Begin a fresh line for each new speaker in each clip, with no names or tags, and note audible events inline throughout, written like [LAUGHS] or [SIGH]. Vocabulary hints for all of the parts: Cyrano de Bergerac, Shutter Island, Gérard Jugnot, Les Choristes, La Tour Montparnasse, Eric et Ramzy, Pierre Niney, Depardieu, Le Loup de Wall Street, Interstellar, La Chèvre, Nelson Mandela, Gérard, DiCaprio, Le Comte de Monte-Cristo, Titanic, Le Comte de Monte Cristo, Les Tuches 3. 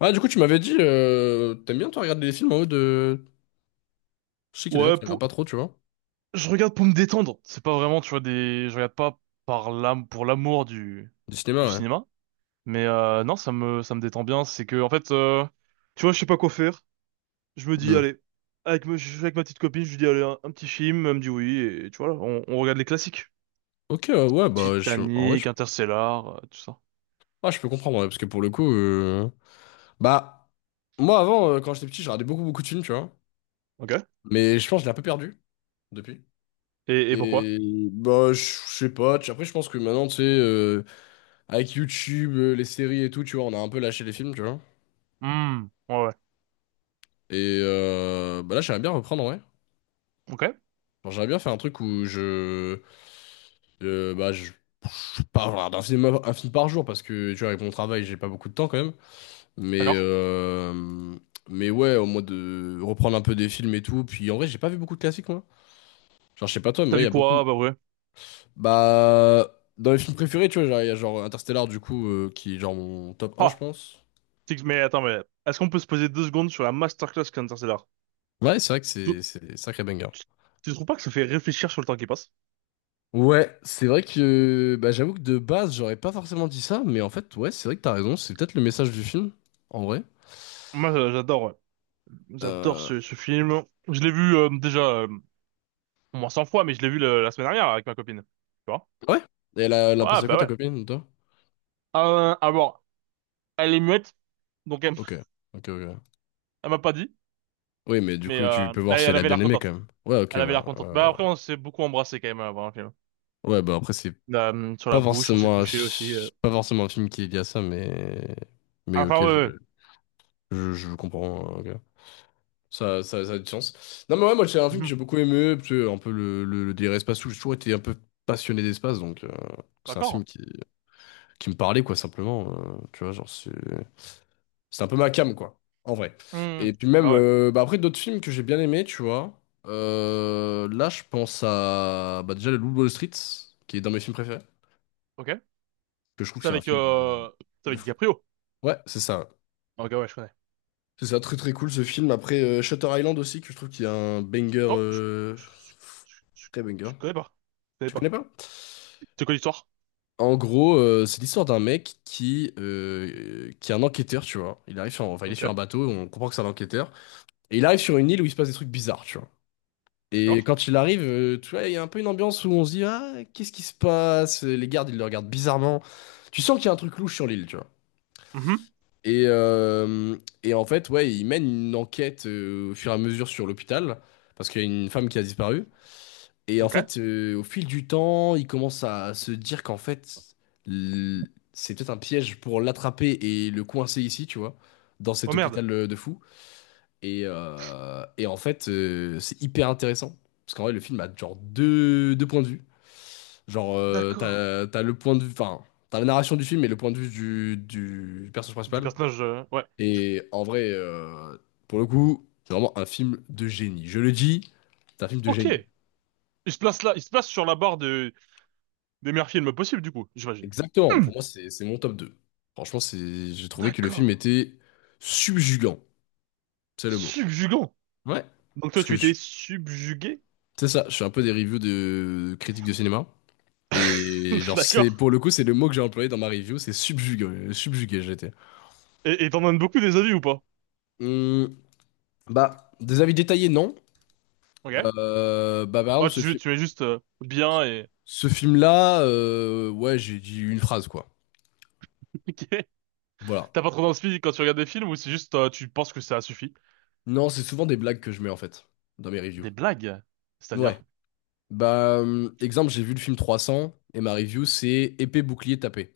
Ah, du coup, tu m'avais dit, t'aimes bien, toi, regarder des films en haut de. Je sais qu'il y a des gens
Ouais,
qui regardent pas trop, tu vois.
je regarde pour me détendre. C'est pas vraiment, tu vois, je regarde pas par l'âme, pour l'amour du...
Du
du
cinéma, ouais.
cinéma. Mais non, ça me détend bien. C'est que, en fait, tu vois, je sais pas quoi faire. Je me dis,
Hmm.
allez, je suis avec ma petite copine, je lui dis, allez, un petit film. Elle me dit oui. Et tu vois, là, on regarde les classiques.
Ok, ouais, bah, en vrai, je.
Titanic, Interstellar, tout ça.
Ah, je peux comprendre, ouais, parce que pour le coup. Bah, moi, avant, quand j'étais petit, je regardais beaucoup, beaucoup de films, tu vois.
Ok.
Mais je pense que je l'ai un peu perdu depuis.
Et pourquoi?
Et bah, je sais pas. Après, je pense que maintenant, tu sais, avec YouTube, les séries et tout, tu vois, on a un peu lâché les films, tu vois.
Hmm, ouais, ouais.
Et bah là, j'aimerais bien reprendre, ouais.
Ok,
Genre, j'aimerais bien faire un truc où je. Bah, je sais pas, voilà, un film par jour parce que tu vois, avec mon travail, j'ai pas beaucoup de temps quand même. Mais,
d'accord.
euh, mais ouais, au moins de reprendre un peu des films et tout. Puis en vrai, j'ai pas vu beaucoup de classiques, moi. Genre, je sais pas toi, mais
T'as
moi, il y
vu
a beaucoup.
quoi? Bah ouais.
Bah, dans les films préférés, tu vois, genre, il y a genre Interstellar, du coup, qui est genre mon top un, je
Ah,
pense.
Mais attends, mais est-ce qu'on peut se poser deux secondes sur la masterclass qu'est Interstellar?
Ouais, c'est vrai que c'est sacré banger.
Tu tu trouves pas que ça fait réfléchir sur le temps qui passe?
Ouais, c'est vrai que bah, j'avoue que de base, j'aurais pas forcément dit ça, mais en fait, ouais, c'est vrai que t'as raison, c'est peut-être le message du film, en vrai.
Moi, j'adore, ouais. J'adore
Euh,
ce film. Je l'ai vu déjà au moins 100 fois, mais je l'ai vu la semaine dernière avec ma copine. Tu vois?
Ouais? Et elle a
Ouais,
pensé quoi,
bah
ta
ouais.
copine, toi?
Alors, elle est muette, donc elle,
Ok,
[LAUGHS]
ok, ok.
elle m'a pas dit,
Oui, mais du
mais
coup, tu peux voir
elle,
si
elle
elle a
avait
bien
l'air
aimé quand
contente.
même. Ouais, ok,
Elle avait
ouais.
l'air contente. Bah après, on s'est beaucoup embrassé quand même avant le film.
Ouais, bah après, c'est
Sur la bouche, on s'est touché aussi.
pas forcément un film qui est lié à ça, mais.
Ah,
Mais
enfin,
ok,
ouais,
je,
ouais.
je, je comprends. Ok. Ça a du sens. Non, mais ouais, moi, c'est un film que
Mhm.
j'ai beaucoup aimé, parce que un peu le délire espace où j'ai toujours été un peu passionné d'espace, donc
[LAUGHS]
c'est un film
D'accord.
qui me parlait, quoi, simplement. Tu vois, genre, C'est un peu ma cam, quoi, en vrai. Et
Mhm.
puis
Bah
même,
ouais.
bah après, d'autres films que j'ai bien aimés, tu vois. Là, je pense à bah déjà Le Loup de Wall Street, qui est dans mes films préférés,
Ok.
que je trouve que
C'est
c'est un
avec,
film
euh, c'est
de
avec
fou.
DiCaprio.
Ouais, c'est ça.
Ok, ouais, je connais.
C'est ça, très très cool ce film. Après, Shutter Island aussi, que je trouve qu'il y a un banger,
Oh, je, je, je-
très banger.
je connais pas. Je connais
Tu connais
pas.
pas?
C'est quoi l'histoire?
En gros, c'est l'histoire d'un mec qui est un enquêteur, tu vois. Il arrive sur, enfin, il est
Ok,
sur un bateau, on comprend que c'est un enquêteur. Et il arrive sur une île où il se passe des trucs bizarres, tu vois. Et
d'accord.
quand il arrive, tu vois, il y a un peu une ambiance où on se dit, ah, qu'est-ce qui se passe? Les gardes, ils le regardent bizarrement. Tu sens qu'il y a un truc louche sur l'île, tu vois.
Mhm,
Et, euh, et en fait, ouais, ils mènent une enquête au fur et à mesure sur l'hôpital, parce qu'il y a une femme qui a disparu. Et en
ok.
fait, au fil du temps, ils commencent à se dire qu'en fait, c'est peut-être un piège pour l'attraper et le coincer ici, tu vois, dans
Oh
cet
merde.
hôpital de fou. Et en fait, c'est hyper intéressant. Parce qu'en vrai, le film a genre deux points de vue. Genre,
D'accord.
t'as le point de vue, enfin, t'as la narration du film et le point de vue du personnage
Du
principal.
personnage, ouais.
Et en vrai, pour le coup, c'est vraiment un film de génie. Je le dis, c'est un film de
Ok.
génie.
Il se place là, il se place sur la barre des meilleurs films possibles, du coup, j'imagine.
Exactement,
Hmm,
pour moi, c'est mon top deux. Franchement, j'ai trouvé que le
d'accord.
film était subjugant, c'est le mot.
Subjugant.
Ouais.
Donc toi,
Parce que
tu
je-
étais subjugué?
c'est ça, je fais un peu des reviews de critiques de cinéma. Et
[LAUGHS]
genre,
D'accord.
c'est pour le coup, c'est le mot que j'ai employé dans ma review, c'est subjugué, subjugué j'étais.
Et t'en donnes beaucoup des avis ou pas?
Hum, Bah, des avis détaillés, non.
Ok.
Bah, par
Ouais,
exemple,
tu, tu es juste bien et...
ce film-là, ouais, j'ai dit une phrase, quoi.
[LAUGHS] Ok.
Voilà.
T'as pas trop d'inspi quand tu regardes des films ou c'est juste tu penses que ça suffit?
Non, c'est souvent des blagues que je mets, en fait, dans mes reviews.
Des blagues,
Ouais.
c'est-à-dire?
Bah, exemple, j'ai vu le film 300, et ma review, c'est épée, bouclier, tapé.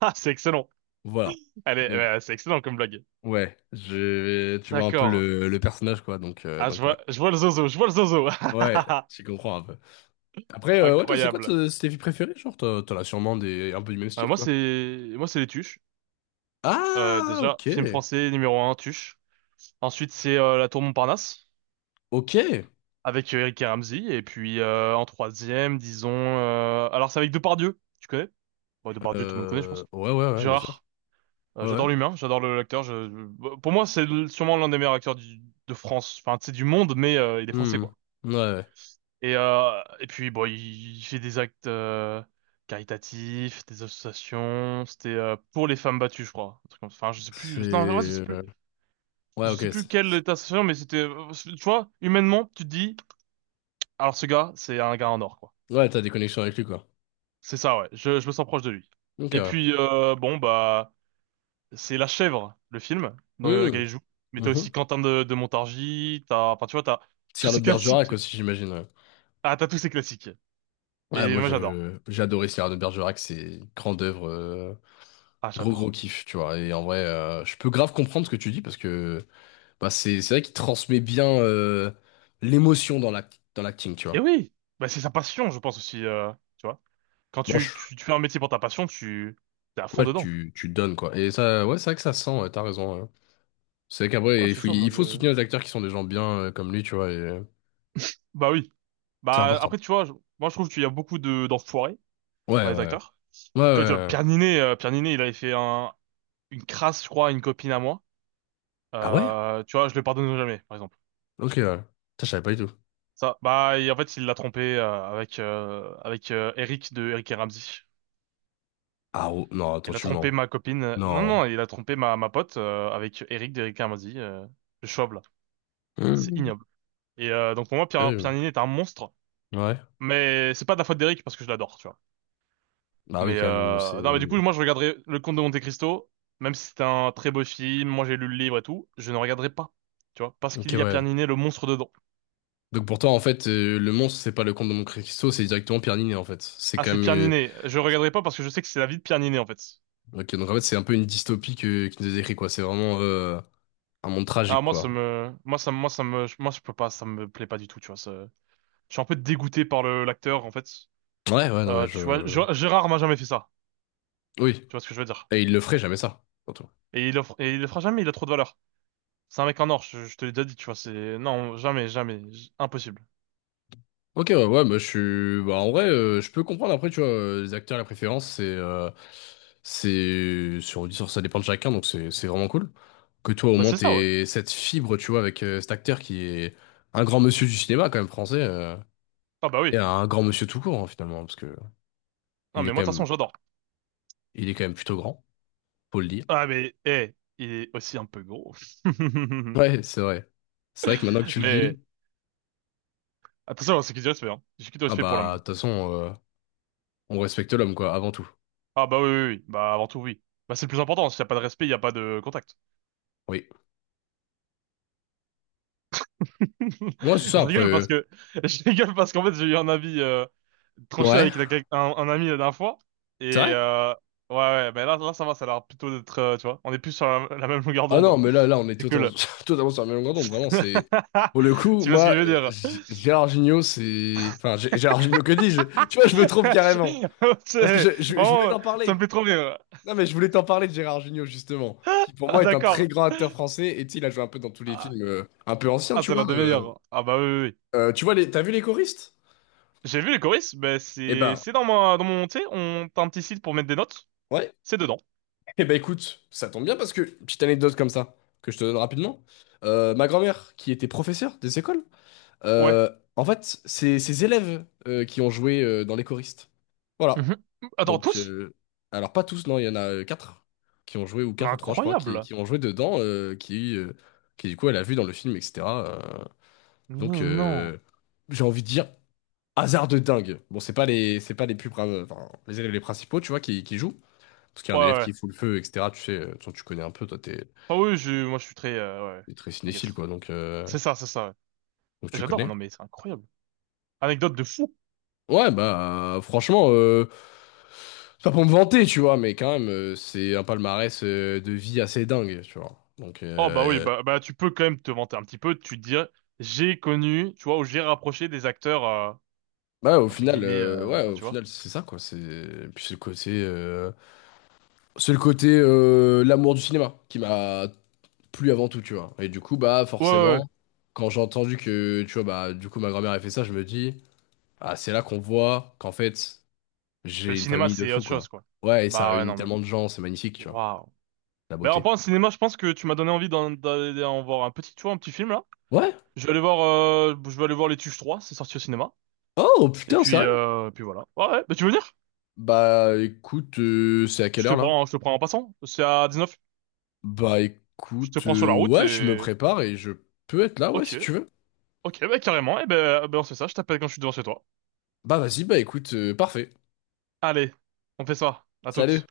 Ah, c'est excellent.
Voilà.
Allez,
Donc,
c'est excellent comme blague.
ouais, tu vois un peu
D'accord.
le personnage, quoi, donc, euh,
Ah,
donc ouais.
je vois le zozo, je vois le zozo.
Ouais, tu comprends un peu. Après,
[LAUGHS]
ouais, toi, c'est quoi
Incroyable.
tes vies préférées? Genre, t'en as sûrement des, un peu du même
Euh,
style,
moi,
quoi.
c'est, moi, c'est les Tuches. Euh,
Ah,
déjà, film
ok.
français numéro un, Tuches. Ensuite, c'est La Tour Montparnasse
Ok.
avec Eric et Ramzy. Et puis, en troisième, disons, alors c'est avec Depardieu. Tu connais? Bon, Depardieu, tout le monde connaît, je pense.
Ouais, ouais, ouais, bien sûr.
Gérard. Euh,
Ouais, ouais.
j'adore l'humain, j'adore l'acteur. Pour moi, c'est sûrement l'un des meilleurs acteurs de France. Enfin, c'est du monde, mais il est français,
Hmm.
quoi.
Ouais, ouais.
Et puis, bon, il fait des actes caritatifs, des associations. C'était pour les femmes battues, je crois. Un truc comme ça. Enfin, je sais plus. Non, en vrai, je sais
c'est...
plus.
Ouais,
Je
ok.
sais plus quelle était association, mais c'était. Tu vois, humainement, tu te dis, alors ce gars, c'est un gars en or, quoi.
Ouais, t'as des connexions avec lui, quoi.
C'est ça, ouais. Je me sens proche de lui.
Ok,
Et
ouais.
puis, bon, bah, c'est La Chèvre, le film, dans lequel
Hmm.
il joue. Mais t'as
Mhm.
aussi Quentin de Montargis. T'as, enfin, tu vois, t'as tous
Cyrano
ces
de
classiques.
Bergerac aussi, j'imagine, ouais.
Ah, t'as tous ces classiques.
Ouais,
Et
moi,
moi, j'adore.
j'ai adoré Cyrano de Bergerac, c'est une grande œuvre.
Ah,
Gros, gros
j'adore.
kiff, tu vois. Et en vrai, je peux grave comprendre ce que tu dis, parce que. Bah, c'est vrai qu'il transmet bien l'émotion dans dans l'acting, tu
Et
vois.
oui, bah, c'est sa passion, je pense aussi, tu vois. Quand
Bon,
tu,
je-
tu, tu fais un métier pour ta passion, tu t'es à fond
ouais,
dedans.
tu donnes, quoi. Et ça, ouais, c'est vrai que ça sent, ouais, t'as raison. Ouais. C'est vrai
Ouais,
qu'après,
c'est ça, moi
il faut
je...
soutenir les acteurs qui sont des gens bien comme lui, tu vois. et, euh,
Bah oui.
c'est
Bah
important.
après, tu vois, moi je trouve qu'il y a beaucoup de d'enfoirés
Ouais, ouais.
dans les
Ouais,
acteurs.
ouais. Ouais,
Que, tu vois,
ouais.
Pierre Ninet, il avait fait une crasse, je crois, à une copine à moi.
Ah ouais?
Tu vois, je le pardonne jamais, par exemple.
Ok, ouais. Putain, je savais pas du tout.
Ça, bah et en fait, il l'a trompé avec Eric de Eric et Ramzy.
Ah oh, non, attends,
Il a
tu
trompé
mens.
ma copine. Non,
Non.
non, il a trompé ma pote avec Eric d'Eric et Ramzy, le Schwab, là. C'est
Mhm.
ignoble. Et donc pour moi, Pierre
Terrible.
Niney est un monstre.
Ouais.
Mais c'est pas de la faute d'Eric parce que je l'adore, tu vois.
Bah oui,
Mais
quand même, c'est...
non, mais du coup, moi je regarderai Le Comte de Monte-Cristo, même si c'était un très beau film, moi j'ai lu le livre et tout, je ne regarderai pas, tu vois, parce
Ok,
qu'il y a Pierre
ouais.
Niney, le monstre dedans.
Donc pour toi, en fait, le monstre, c'est pas le comte de Monte Cristo, c'est directement Pierre Niney, en fait. C'est
Ah,
quand
c'est
même...
Pierre
euh,
Niney. Je regarderai pas parce que je sais que c'est la vie de Pierre Niney en fait.
Ok, donc en fait, c'est un peu une dystopie que, qui nous est décrit, quoi. C'est vraiment un monde
Ah
tragique,
moi ça
quoi.
me, moi ça me, moi je peux pas, ça me plaît pas du tout, tu vois. Je suis un peu dégoûté par le l'acteur en fait.
Ouais, ouais, non, mais
Tu vois,
je.
Gérard m'a jamais fait ça,
Oui.
tu vois ce que je veux dire.
Et il le ferait jamais ça, surtout.
Et il le fera jamais, il a trop de valeur. C'est un mec en or, je te l'ai déjà dit, tu vois, Non, jamais, jamais, impossible.
Ok, ouais, ouais, mais je suis. Bah, en vrai, je peux comprendre après, tu vois, les acteurs, la préférence, Ça dépend de chacun, donc c'est vraiment cool. Que toi, au
Bah
moins,
c'est ça, ouais.
t'aies cette fibre, tu vois, avec cet acteur qui est un grand monsieur du cinéma, quand même, français.
Ah bah oui.
Et un grand monsieur tout court, hein, finalement, parce que
Non,
il est
mais moi, de
quand
toute façon,
même,
j'adore.
il est quand même plutôt grand, faut le dire.
Ah mais, eh, il est aussi un peu gros. [LAUGHS]
Ouais, c'est vrai. C'est vrai que maintenant que tu le
Mais,
dis,
attention, hein, c'est qui du respect, hein. J'ai qui du
ah
respect pour
bah, de
l'homme.
toute façon, on respecte l'homme, quoi, avant tout.
Ah bah oui, oui, oui. Bah avant tout, oui. Bah c'est le plus important, s'il n'y a pas de respect, il n'y a pas de contact.
Oui. Ouais, c'est
[LAUGHS]
ça,
Je
après.
rigole parce que, [LAUGHS] je rigole parce qu'en fait, j'ai eu un avis tranché
Ouais.
avec un ami la dernière fois.
C'est
Et,
vrai?
ouais, ouais, bah là, là, ça va, ça a l'air plutôt d'être, tu vois, on est plus sur la même longueur
Ah
d'onde.
non, mais là, là, on est
C'est
totalement,
cool.
[LAUGHS] totalement sur la même longueur d'onde, vraiment, c'est.
[LAUGHS]
Pour le coup,
Tu vois ce que je
moi,
veux dire? [LAUGHS]
Gérard Jugnot, c'est. Enfin, Gérard Jugnot, que dis-je? [LAUGHS] Tu vois, je me
Je-
trompe
C'est-
carrément. Parce que je voulais
Vraiment,
t'en
ça me
parler.
fait trop rire.
Non, mais je voulais t'en parler de Gérard Jugnot, justement. Qui, pour
Ah,
moi, est un très
d'accord.
grand acteur français. Et tu sais, il a joué un peu dans tous les
Ah,
films un peu anciens,
ah,
tu
c'est l'un
vois.
des meilleurs. Ah bah oui, oui, oui.
Tu vois, t'as vu Les Choristes?
J'ai vu Les Choristes, mais
Eh
c'est
ben.
c'est dans mon tu sais, on t'as un petit site pour mettre des notes.
Ouais.
C'est dedans.
Eh ben écoute, ça tombe bien parce que, petite anecdote comme ça, que je te donne rapidement, ma grand-mère, qui était professeure des écoles,
Ouais.
euh, en fait, c'est ses élèves qui ont joué dans les Choristes. Voilà.
Mhm. Attends,
Donc,
tous?
alors pas tous, non, il y en a 4 qui ont joué, ou
Mais
4 ou 3, je crois, qui,
incroyable.
qui ont joué dedans, qui du coup, elle a vu dans le film, etc. euh, donc,
Mais non.
j'ai envie de dire, hasard de dingue. Bon, c'est pas les plus, enfin, les élèves les principaux, tu vois, qui jouent, parce qu'il y a
Ouais,
un élève
ouais.
qui fout le feu, etc. Tu sais, de toute tu connais un peu, toi,
Ah oui, je moi je suis très ouais.
t'es très cinéphile,
T'inquiète.
quoi, donc, euh,
C'est ça, c'est ça. Ouais.
donc tu
J'adore.
connais.
Non mais c'est incroyable. Anecdote de fou.
Ouais, bah, franchement, c'est pas pour me vanter, tu vois, mais quand même, c'est un palmarès de vie assez dingue, tu vois. Donc,
Oh bah oui, bah tu peux quand même te vanter un petit peu, tu te dis j'ai connu, tu vois, ou j'ai rapproché des acteurs
bah, au
entre
final,
guillemets,
ouais,
enfin
au
tu vois.
final, c'est ça, quoi. C'est puis c'est le côté l'amour du cinéma qui m'a plu avant tout, tu vois. Et du coup, bah,
Ouais, ouais, ouais.
forcément, quand j'ai entendu que, tu vois, bah, du coup, ma grand-mère a fait ça, je me dis, ah, c'est là qu'on voit qu'en fait.
Le
J'ai une
cinéma
famille de
c'est
fous,
autre
quoi.
chose quoi.
Ouais, et ça
Bah ouais
réunit
non mais
tellement de gens, c'est magnifique, tu vois.
waouh.
La
Bah en
beauté.
parlant de cinéma, je pense que tu m'as donné envie d'aller en voir un petit, tu vois, un petit film là.
Ouais.
Je vais aller voir Les Tuches 3, c'est sorti au cinéma.
Oh,
Et
putain,
puis
sérieux?
euh, puis voilà. Ouais, ouais. Bah tu veux venir?
Bah, écoute, c'est à quelle
Je te
heure, là?
prends, je te prends en passant. C'est à 19.
Bah,
Je te
écoute,
prends sur la route
ouais, je me
et
prépare et je peux être là, ouais,
ok,
si tu veux.
ok, bah carrément. Et ben ben on fait ça. Je t'appelle quand je suis devant chez toi.
Bah, vas-y, bah, écoute, parfait.
Allez, on fait ça. À
Salut.
toutes.